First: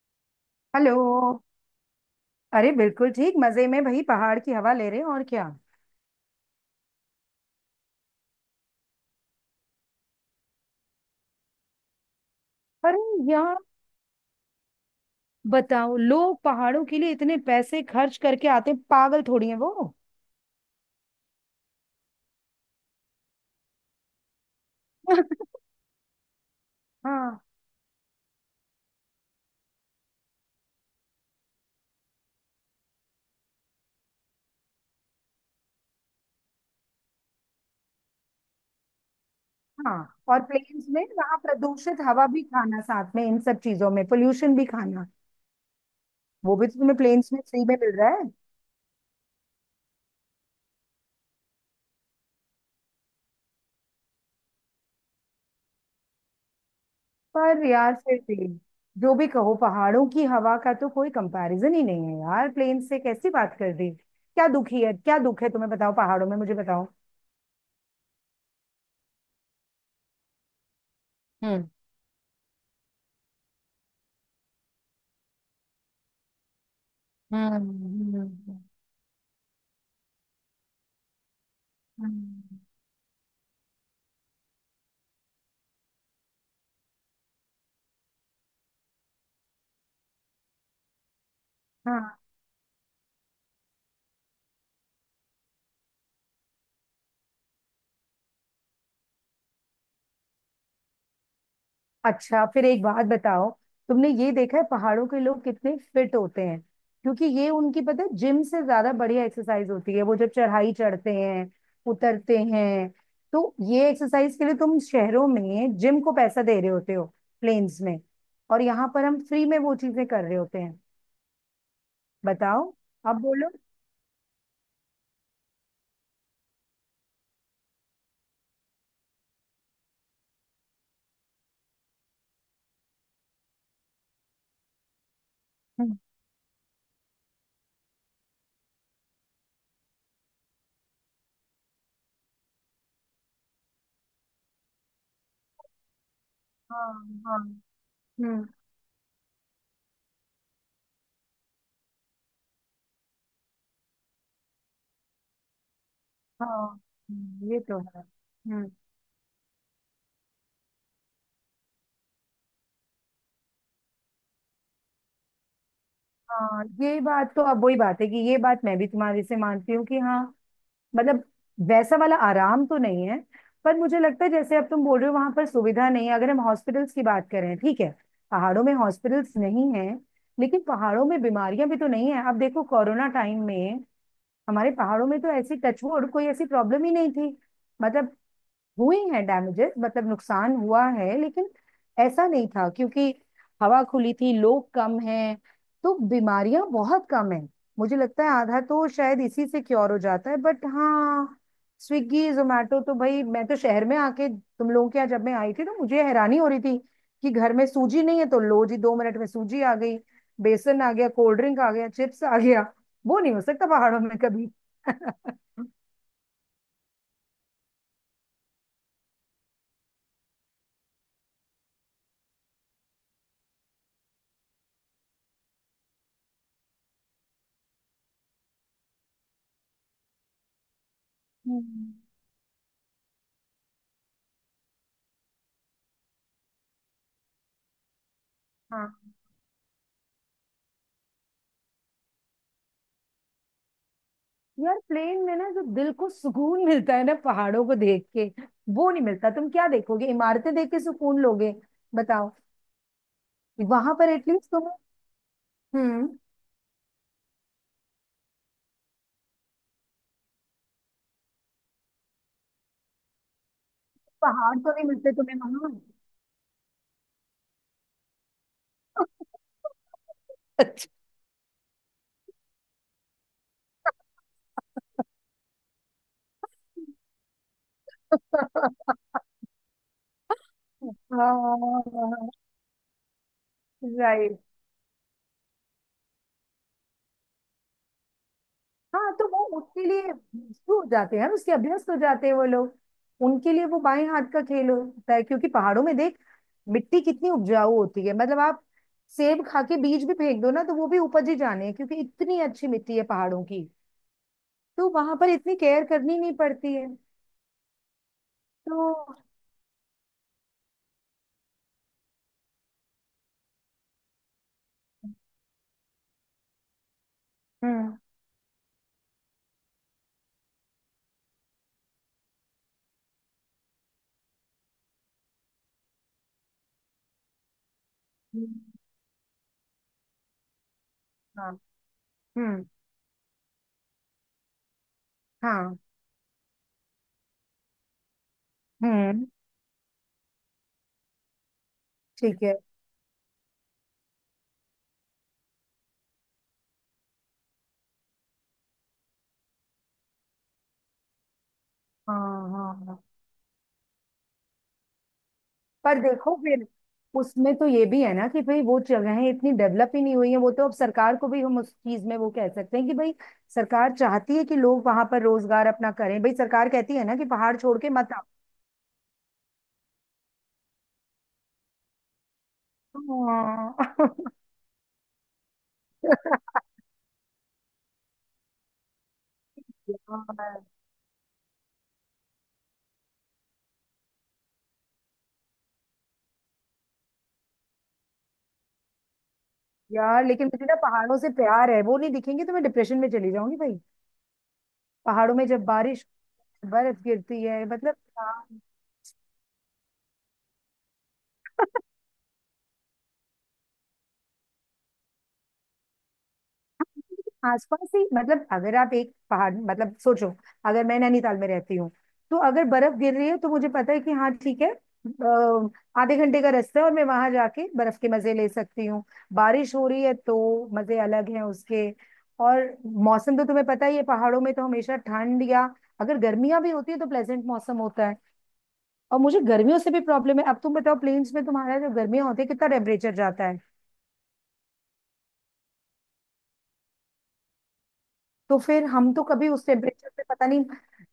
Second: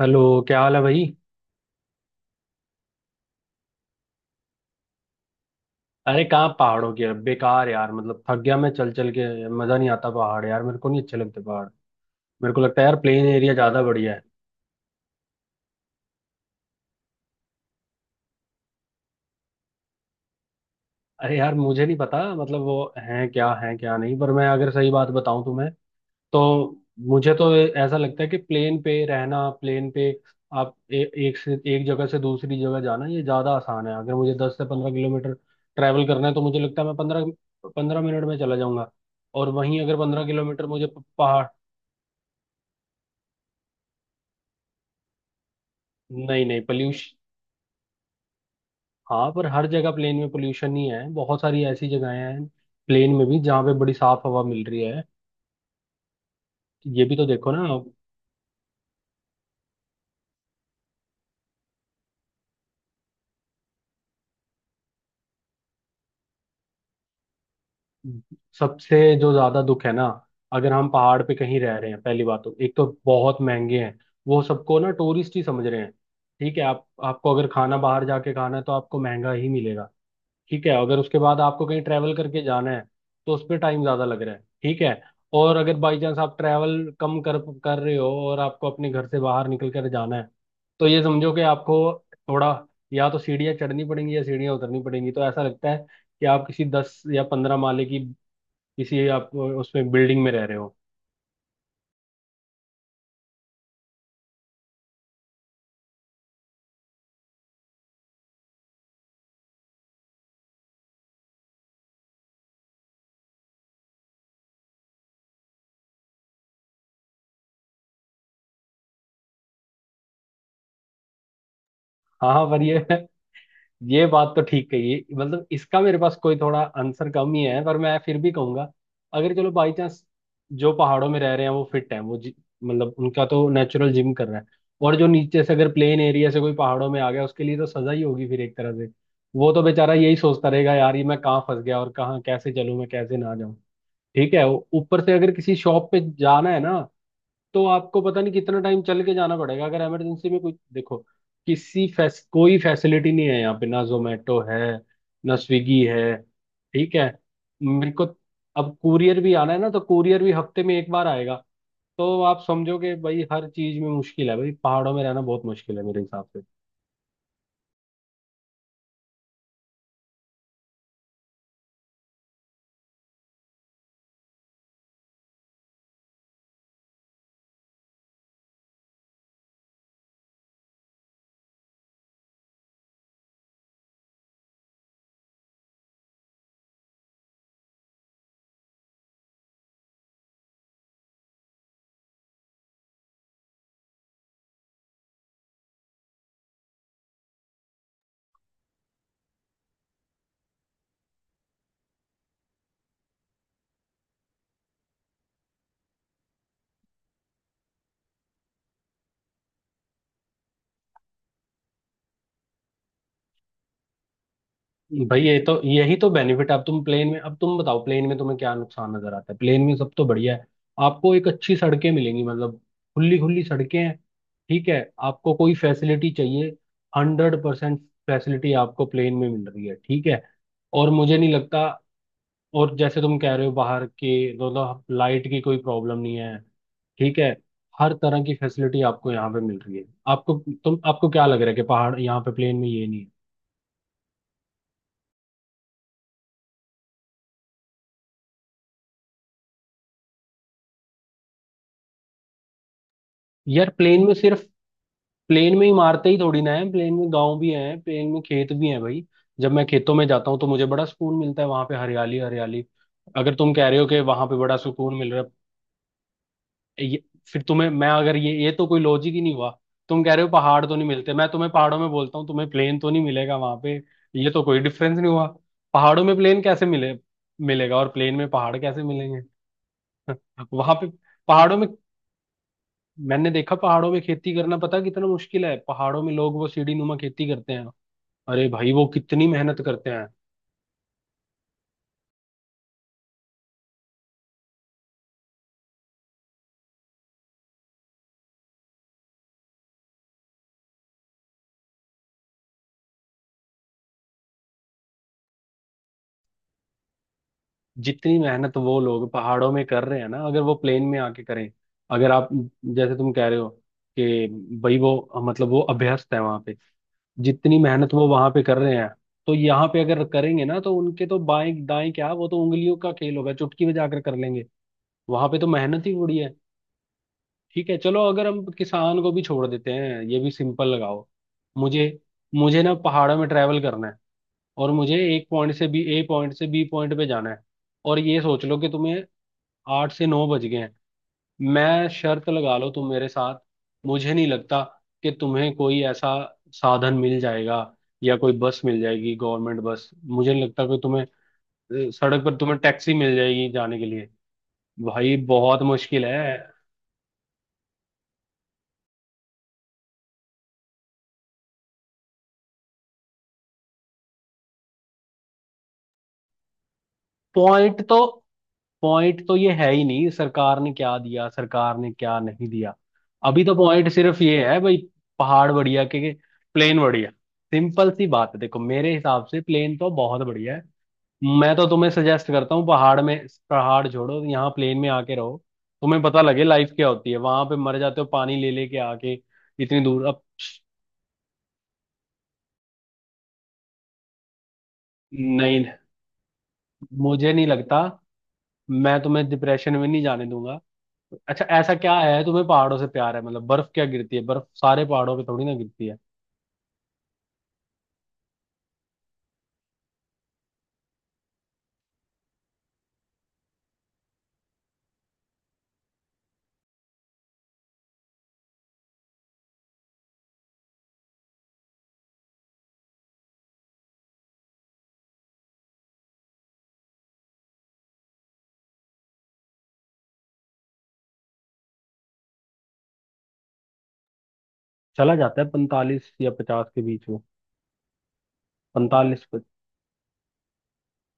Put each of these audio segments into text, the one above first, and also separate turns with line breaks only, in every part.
Hello. क्या हाल है
हेलो।
भाई?
अरे बिल्कुल ठीक, मजे में भाई। पहाड़ की हवा ले रहे हैं, और क्या।
अरे कहाँ, पहाड़ों की बेकार यार, मतलब थक गया मैं चल चल के। मजा नहीं आता पहाड़ यार, मेरे को नहीं अच्छे लगते पहाड़। मेरे को लगता है यार
अरे
प्लेन एरिया
यार,
ज्यादा बढ़िया है।
बताओ लोग पहाड़ों के लिए इतने पैसे खर्च करके आते हैं, पागल थोड़ी है वो।
अरे यार, मुझे नहीं पता, मतलब वो है क्या नहीं, पर मैं अगर सही बात बताऊं तुम्हें तो मुझे
हाँ।
तो ऐसा लगता है कि प्लेन पे रहना, प्लेन पे आप एक से एक जगह से दूसरी जगह जाना ये ज्यादा आसान है। अगर मुझे 10 से 15 किलोमीटर ट्रैवल करना है तो मुझे लगता है मैं पंद्रह पंद्रह मिनट में चला जाऊंगा। और वहीं
हाँ,
अगर पंद्रह
और
किलोमीटर
प्लेन्स
मुझे
में वहां
पहाड़,
प्रदूषित हवा भी खाना, साथ में इन सब चीजों में पोल्यूशन भी खाना।
नहीं
वो
नहीं,
भी तो तुम्हें
पोल्यूशन।
प्लेन्स में फ्री में मिल रहा है।
हाँ पर हर जगह प्लेन में पोल्यूशन ही है, बहुत सारी ऐसी जगहें हैं प्लेन में भी जहाँ पे बड़ी साफ हवा मिल रही है। ये भी तो देखो ना।
पर यार, फिर भी जो भी कहो, पहाड़ों की हवा का तो कोई कंपैरिजन ही नहीं है यार। प्लेन से कैसी बात कर दी? क्या दुखी है, क्या दुख है तुम्हें, बताओ पहाड़ों में, मुझे बताओ।
सबसे जो ज्यादा दुख है ना, अगर हम पहाड़ पे कहीं
हम्म।
रह रहे हैं, पहली बात तो एक तो बहुत महंगे हैं। वो सबको ना टूरिस्ट ही समझ रहे हैं। ठीक है, आप आपको अगर
हम्म।
खाना बाहर जाके खाना है
हम्म।
तो आपको महंगा ही मिलेगा। ठीक है, अगर उसके बाद आपको कहीं ट्रैवल करके
हम्म।
जाना है तो उस पर टाइम ज़्यादा लग रहा है। ठीक है। और अगर बाई चांस आप ट्रैवल कम कर कर रहे हो और आपको अपने घर से बाहर निकल कर जाना है तो ये समझो कि आपको
हाँ।
थोड़ा या तो सीढ़ियाँ चढ़नी पड़ेंगी या सीढ़ियाँ उतरनी पड़ेंगी। तो ऐसा लगता है कि आप किसी 10 या 15 माले की किसी, आप उसमें बिल्डिंग में रह रहे हो।
अच्छा, फिर एक बात बताओ। तुमने ये देखा है पहाड़ों के लोग कितने फिट होते हैं। क्योंकि ये उनकी, पता है, जिम से ज्यादा बढ़िया एक्सरसाइज होती है। वो जब चढ़ाई चढ़ते हैं, उतरते हैं। तो ये एक्सरसाइज के लिए तुम शहरों में जिम को पैसा दे रहे होते हो, प्लेन्स में, और यहाँ पर हम फ्री में वो चीजें कर रहे होते हैं।
हाँ हाँ, पर
बताओ,
ये
अब बोलो।
ये बात तो ठीक कही है। मतलब इसका मेरे पास कोई थोड़ा आंसर कम ही है, पर मैं फिर भी कहूंगा, अगर चलो बाई चांस जो पहाड़ों में रह रहे हैं वो फिट हैं, वो मतलब उनका तो नेचुरल जिम कर रहा है। और जो नीचे से अगर
हम्म।
प्लेन एरिया से कोई पहाड़ों में आ गया, उसके लिए तो सजा ही होगी फिर एक तरह से। वो तो बेचारा यही सोचता रहेगा, यार ये मैं कहाँ फंस गया, और कहाँ कैसे चलूं मैं, कैसे ना जाऊं। ठीक है। ऊपर से अगर किसी शॉप पे जाना है ना,
हाँ। हाँ।
तो आपको पता नहीं
हम्म।
कितना टाइम चल के जाना पड़ेगा। अगर इमरजेंसी में कोई, देखो, कोई फैसिलिटी नहीं है यहाँ पे, ना जोमेटो है, ना स्विगी है।
हाँ।
ठीक है।
ये तो
मेरे
है।
को, अब कुरियर भी आना है ना, तो कुरियर भी हफ्ते में एक बार आएगा। तो आप समझो कि भाई हर चीज में मुश्किल है, भाई पहाड़ों में रहना बहुत मुश्किल है मेरे हिसाब से।
हाँ, ये बात तो अब वही बात है कि ये बात मैं भी तुम्हारी से मानती हूँ कि हाँ। मतलब, वैसा वाला आराम तो नहीं है। पर मुझे लगता है, जैसे अब तुम बोल रहे हो, वहां पर सुविधा नहीं है। अगर हम हॉस्पिटल्स की बात करें, ठीक है। पहाड़ों में हॉस्पिटल्स नहीं है, लेकिन पहाड़ों में बीमारियां भी तो नहीं है। अब देखो, कोरोना टाइम में हमारे पहाड़ों में तो ऐसी, टचवुड, कोई ऐसी प्रॉब्लम ही नहीं थी। मतलब, हुए हैं डैमेजेस, मतलब नुकसान हुआ है, लेकिन ऐसा नहीं था क्योंकि हवा खुली थी, लोग कम हैं, तो बीमारियां बहुत कम हैं। मुझे लगता है आधा तो शायद इसी से क्योर हो जाता है, बट हाँ। स्विगी जोमेटो तो भाई, मैं तो शहर में आके तुम लोगों के यहाँ जब मैं आई थी तो मुझे हैरानी हो रही थी कि घर में सूजी नहीं है, तो लो जी, 2 मिनट में सूजी आ गई, बेसन आ गया, कोल्ड ड्रिंक आ गया, चिप्स आ गया। वो नहीं हो सकता पहाड़ों में कभी।
भाई ये तो, यही तो बेनिफिट है। अब तुम प्लेन में, अब तुम बताओ प्लेन में तुम्हें क्या नुकसान नजर आता है? प्लेन में सब तो बढ़िया है। आपको एक अच्छी सड़कें मिलेंगी, मतलब खुली खुली सड़कें हैं। ठीक है। आपको कोई फैसिलिटी चाहिए, हंड्रेड परसेंट फैसिलिटी आपको प्लेन में मिल रही है। ठीक है। और मुझे नहीं लगता,
हम्म।
और जैसे तुम कह रहे हो बाहर के, मतलब लाइट की कोई प्रॉब्लम नहीं है। ठीक है। हर तरह की फैसिलिटी
हाँ
आपको यहाँ पे मिल रही है आपको। तुम आपको क्या लग रहा है कि पहाड़, यहाँ पे प्लेन में ये नहीं
यार, प्लेन में ना जो दिल को सुकून मिलता है ना पहाड़ों को देख के, वो नहीं मिलता। तुम क्या देखोगे, इमारतें देख के सुकून लोगे, बताओ।
है यार।
वहां
प्लेन में
पर
सिर्फ
एटलीस्ट तुम्हें।
प्लेन में ही मारते ही
हम्म।
थोड़ी ना है, प्लेन में गांव भी है, प्लेन में खेत भी है भाई। जब मैं खेतों में जाता हूँ तो मुझे बड़ा सुकून मिलता है, वहां पे हरियाली हरियाली। अगर तुम कह रहे हो कि वहां पे बड़ा
पहाड़ तो नहीं
सुकून मिल
मिलते
रहा
तुम्हें वहां।
है ये, फिर तुम्हें मैं अगर ये ये तो कोई लॉजिक ही नहीं हुआ। तुम कह रहे हो पहाड़ तो नहीं
अच्छा।
मिलते, मैं तुम्हें पहाड़ों में बोलता हूँ, तुम्हें प्लेन तो नहीं मिलेगा वहां पे। ये तो कोई डिफरेंस नहीं हुआ। पहाड़ों में प्लेन कैसे मिले, मिलेगा, और प्लेन में पहाड़ कैसे मिलेंगे वहां पे? पहाड़ों में
हाँ।
मैंने देखा, पहाड़ों में खेती
राइट।
करना पता कितना मुश्किल है। पहाड़ों में लोग वो सीढ़ी नुमा खेती करते हैं। अरे भाई, वो
हाँ,
कितनी
तो वो
मेहनत
उसके
करते हैं।
लिए शुरू हो जाते हैं, उसके अभ्यस्त हो जाते हैं वो लोग। उनके लिए वो बाएं हाथ का खेल होता है, क्योंकि पहाड़ों में देख मिट्टी कितनी उपजाऊ होती है। मतलब, आप सेब खा के बीज भी फेंक दो ना तो वो भी उपज ही जाने हैं, क्योंकि इतनी अच्छी मिट्टी है पहाड़ों की। तो वहां पर इतनी केयर करनी नहीं पड़ती है।
जितनी मेहनत वो लोग
तो
पहाड़ों में कर रहे हैं ना, अगर वो प्लेन में आके करें। अगर आप, जैसे तुम कह रहे हो कि भाई वो, मतलब वो अभ्यस्त है वहां पे, जितनी मेहनत
हम्म।
वो वहां पे कर रहे हैं तो यहाँ पे अगर करेंगे ना, तो उनके तो बाएं दाएं क्या, वो तो उंगलियों का खेल होगा, चुटकी बजाकर कर लेंगे। वहां पे तो मेहनत ही बड़ी है। ठीक है, चलो, अगर हम
हम्म।
किसान को भी छोड़ देते हैं, ये भी सिंपल लगाओ।
हाँ।
मुझे मुझे
हम्म।
ना पहाड़ों में ट्रैवल करना है, और मुझे एक पॉइंट से
हाँ।
बी ए पॉइंट से बी पॉइंट पे जाना है, और ये सोच लो कि तुम्हें
हम्म।
8 से 9 बज गए हैं। मैं शर्त
ठीक
लगा
है।
लो तुम मेरे साथ, मुझे नहीं लगता कि तुम्हें कोई ऐसा साधन मिल जाएगा, या कोई बस मिल जाएगी, गवर्नमेंट बस। मुझे नहीं लगता कि तुम्हें सड़क पर
हाँ।
तुम्हें
हाँ।
टैक्सी
हाँ।
मिल जाएगी जाने के लिए। भाई बहुत
पर
मुश्किल है।
देखो फिर, उसमें तो ये भी है ना कि भाई वो जगहें इतनी डेवलप ही नहीं हुई हैं। वो तो अब सरकार को भी हम उस चीज में वो कह सकते हैं कि भाई, सरकार चाहती है कि लोग वहां पर रोजगार अपना करें, भाई सरकार कहती है ना कि पहाड़
पॉइंट
छोड़ के
तो
मत आओ।
पॉइंट तो ये है ही नहीं, सरकार ने क्या दिया सरकार ने क्या नहीं दिया। अभी तो पॉइंट
हाँ।
सिर्फ ये है भाई, पहाड़ बढ़िया के प्लेन बढ़िया। सिंपल सी बात है, देखो मेरे हिसाब से प्लेन तो बहुत बढ़िया है।
यार।
मैं तो तुम्हें सजेस्ट करता हूँ, पहाड़ में, पहाड़ छोड़ो, यहाँ प्लेन में आके रहो, तुम्हें पता लगे लाइफ क्या होती है। वहां पे मर जाते हो पानी ले लेके आके इतनी दूर अब।
यार, लेकिन मुझे ना पहाड़ों से प्यार है, वो नहीं दिखेंगे तो मैं डिप्रेशन में चली जाऊंगी भाई। पहाड़ों में
नहीं,
जब बारिश, बर्फ
मुझे नहीं
गिरती है,
लगता,
मतलब, हाँ।
मैं तुम्हें डिप्रेशन में नहीं जाने दूंगा। अच्छा ऐसा क्या है तुम्हें पहाड़ों से प्यार है? मतलब बर्फ क्या गिरती है, बर्फ सारे पहाड़ों पे थोड़ी ना गिरती है।
आसपास ही, मतलब अगर आप एक पहाड़, मतलब सोचो, अगर मैं नैनीताल में रहती हूँ, तो अगर बर्फ गिर रही है तो मुझे पता है कि हाँ ठीक है, आधे घंटे का रास्ता है और मैं वहां जाके बर्फ के मजे ले सकती हूँ। बारिश हो रही है तो मजे अलग हैं उसके। और मौसम तो तुम्हें पता ही है, पहाड़ों में तो हमेशा ठंड, या अगर गर्मियां भी होती है तो प्लेजेंट मौसम होता है। और मुझे गर्मियों से भी प्रॉब्लम है। अब तुम बताओ, प्लेन्स में तुम्हारा जो गर्मियां होती है, कितना टेम्परेचर जाता है।
चला जाता है 45 या 50 के बीच में।
तो फिर हम
45
तो
पे।
कभी उस टेम्परेचर पे, पता नहीं।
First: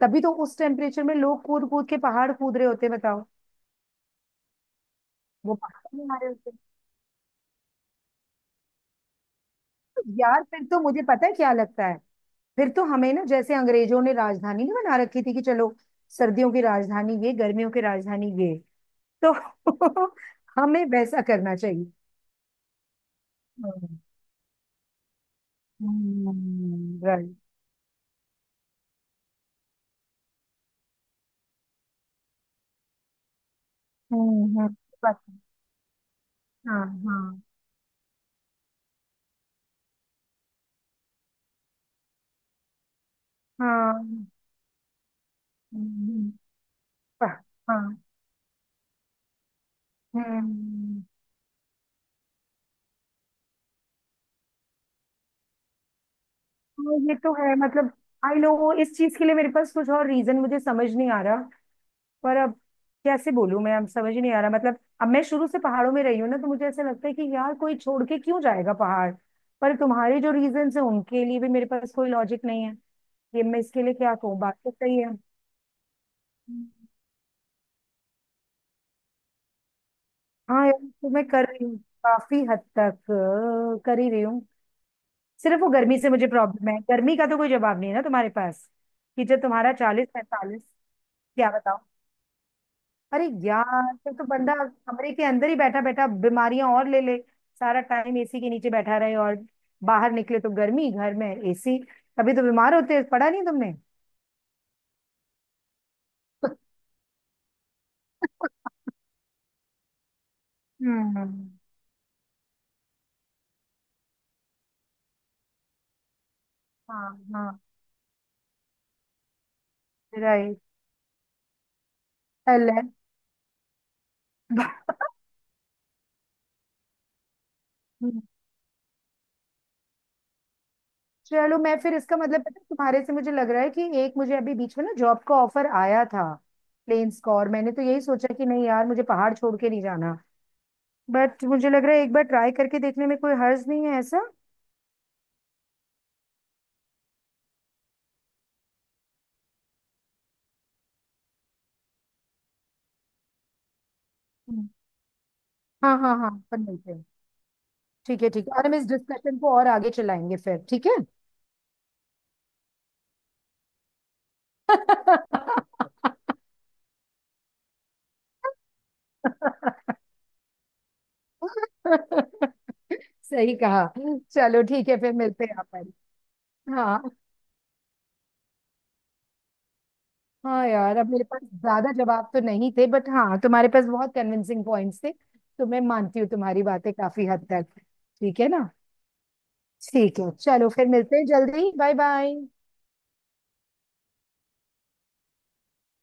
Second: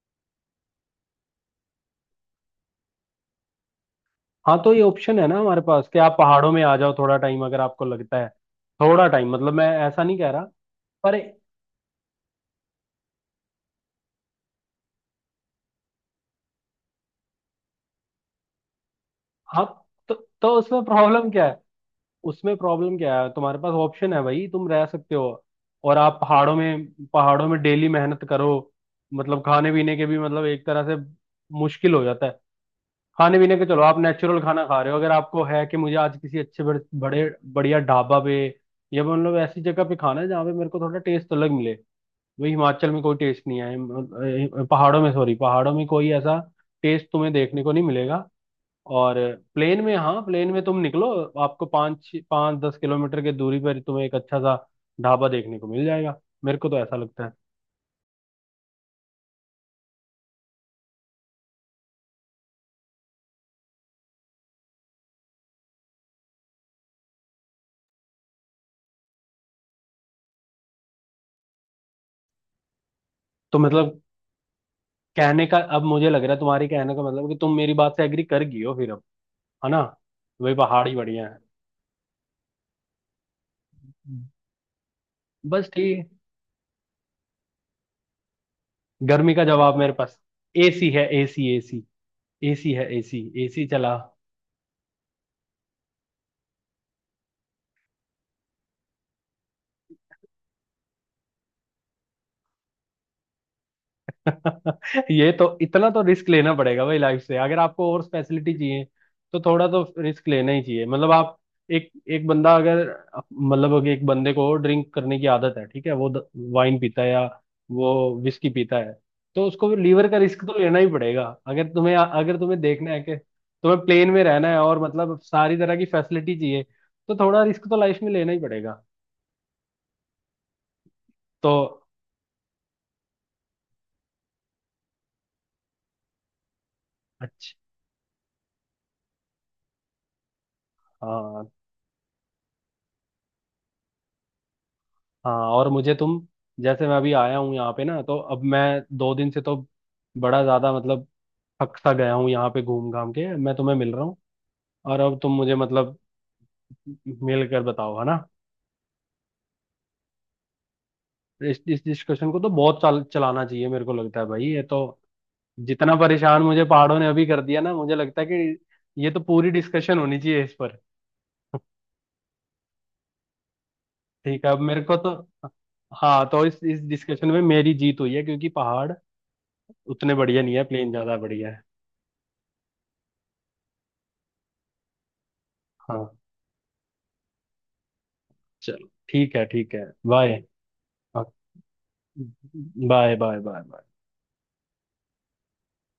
तभी तो उस टेम्परेचर में लोग कूद कूद के पहाड़ कूद रहे होते हैं, बताओ।
हाँ तो ये ऑप्शन है ना
वो
हमारे पास
पहाड़
कि
नहीं
आप
आ रहे होते
पहाड़ों में आ जाओ थोड़ा टाइम, अगर आपको लगता है। थोड़ा टाइम, मतलब मैं ऐसा
हैं।
नहीं कह
यार,
रहा,
फिर तो मुझे
पर
पता है क्या लगता है। फिर तो हमें ना, जैसे अंग्रेजों ने राजधानी नहीं बना रखी थी कि चलो, सर्दियों की राजधानी ये, गर्मियों की राजधानी ये, तो
हाँ। तो, तो उसमें
हमें वैसा
प्रॉब्लम क्या
करना
है,
चाहिए।
उसमें प्रॉब्लम क्या है? तुम्हारे पास ऑप्शन है भाई, तुम रह सकते हो। और आप पहाड़ों में,
हम्म। राइट।
पहाड़ों में डेली मेहनत करो, मतलब खाने पीने के भी, मतलब एक तरह से मुश्किल हो जाता है। खाने पीने के, चलो आप
हम्म।
Natural
Right. हम्म।
खाना
हम्म।
खा रहे हो। अगर
बस।
आपको है कि मुझे आज किसी अच्छे बड़े
हाँ। हाँ।
बड़े बढ़िया ढाबा पे या मतलब ऐसी जगह पे खाना है जहाँ पे मेरे को थोड़ा टेस्ट अलग मिले, वही हिमाचल में कोई टेस्ट नहीं है,
हाँ।
पहाड़ों में, सॉरी, पहाड़ों में कोई
हम्म।
ऐसा टेस्ट तुम्हें
हाँ।
देखने को नहीं मिलेगा। और प्लेन में, हाँ प्लेन में तुम
हम्म।
निकलो, आपको पाँच पाँच 10 किलोमीटर के दूरी पर तुम्हें एक अच्छा सा ढाबा देखने को मिल जाएगा। मेरे को तो
हाँ,
ऐसा
ये
लगता है।
तो है। मतलब, आई नो, इस चीज के लिए मेरे पास कुछ और रीजन मुझे समझ नहीं आ रहा। पर अब कैसे बोलूं, मैं अब समझ ही नहीं आ रहा। मतलब अब मैं शुरू से पहाड़ों में रही हूँ ना, तो मुझे ऐसा लगता है कि यार, कोई छोड़ के क्यों जाएगा पहाड़। पर तुम्हारे जो रीजन है उनके लिए भी मेरे पास कोई लॉजिक नहीं है। ये
तो
मैं इसके लिए
मतलब
क्या कहूँ, बात तो सही है।
कहने का, अब मुझे लग रहा है तुम्हारी, कहने का मतलब कि तुम मेरी बात से एग्री कर गई हो फिर, है ना? तो भाई
हाँ यार,
पहाड़ ही
तो मैं
बढ़िया है।
कर रही हूँ काफी हद तक, कर ही रही
हम्म।
हूँ। सिर्फ वो
बस
गर्मी
ठीक।
से मुझे प्रॉब्लम है, गर्मी का तो कोई जवाब नहीं है ना तुम्हारे पास, कि
गर्मी
जब
का
तुम्हारा
जवाब मेरे
चालीस
पास
पैंतालीस
एसी है, एसी,
क्या?
एसी। एसी है एसी।
अरे
एसी
यार,
चला।
फिर तो बंदा कमरे के अंदर ही बैठा बैठा बीमारियां और ले ले। सारा टाइम एसी के नीचे बैठा रहे, और बाहर निकले तो गर्मी, घर में एसी, तभी तो बीमार होते हैं, पढ़ा नहीं तुमने?
ये तो इतना तो रिस्क लेना पड़ेगा भाई लाइफ से, अगर आपको और स्पेशलिटी चाहिए तो थोड़ा तो रिस्क लेना ही चाहिए। मतलब आप
हम्म।
एक एक बंदा अगर, मतलब अगर एक बंदे को ड्रिंक करने की आदत है ठीक है, वो वाइन पीता
हाँ।
है या
हाँ।
वो विस्की पीता है, तो उसको लीवर का रिस्क तो
राइट।
लेना ही पड़ेगा। अगर तुम्हें, अगर तुम्हें
हम्म।
देखना है कि तुम्हें प्लेन में रहना है और मतलब सारी तरह की फैसिलिटी चाहिए, तो थोड़ा रिस्क तो लाइफ में लेना ही पड़ेगा। तो
चलो, मैं फिर इसका मतलब, पता है, तुम्हारे से मुझे लग रहा है कि एक, मुझे अभी बीच में ना जॉब का ऑफर आया था, प्लेन्स का, और
अच्छा।
मैंने तो यही सोचा कि नहीं यार, मुझे पहाड़ छोड़ के नहीं जाना। बट
हाँ
मुझे लग रहा है एक बार ट्राई करके देखने में कोई हर्ज नहीं है, ऐसा।
हाँ। और मुझे तुम, जैसे मैं अभी आया हूँ यहाँ पे ना, तो अब मैं 2 दिन से तो बड़ा ज्यादा मतलब थक सा गया हूँ यहाँ पे घूम घाम के। मैं तुम्हें मिल रहा हूँ,
हम्म।
और अब तुम मुझे,
हाँ,
मतलब
हाँ, हाँ, अपन मिलते हैं।
मिल कर बताओ, है ना?
ठीक है, ठीक है, और हम इस डिस्कशन को और आगे चलाएंगे फिर, ठीक है।
इस डिस्कशन को तो बहुत चाल चलाना चाहिए मेरे को लगता है भाई। ये तो, जितना परेशान मुझे पहाड़ों ने अभी कर दिया ना, मुझे लगता है कि ये तो पूरी डिस्कशन होनी चाहिए इस पर।
सही कहा।
ठीक है, अब
चलो
मेरे
ठीक
को
है,
तो,
फिर मिलते हैं अपन।
हाँ। तो इस
हाँ।
डिस्कशन में मेरी जीत हुई है क्योंकि पहाड़ उतने बढ़िया नहीं है,
हाँ
प्लेन
यार, अब
ज्यादा
मेरे पास
बढ़िया है।
ज्यादा जवाब तो नहीं थे, बट हाँ, तुम्हारे पास बहुत कन्विंसिंग पॉइंट्स थे, तो मैं
हाँ,
मानती हूँ तुम्हारी बातें काफी हद तक। ठीक है ना?
चलो ठीक है ठीक है।
ठीक है,
बाय,
चलो फिर मिलते हैं जल्दी, bye bye.
Bye bye bye.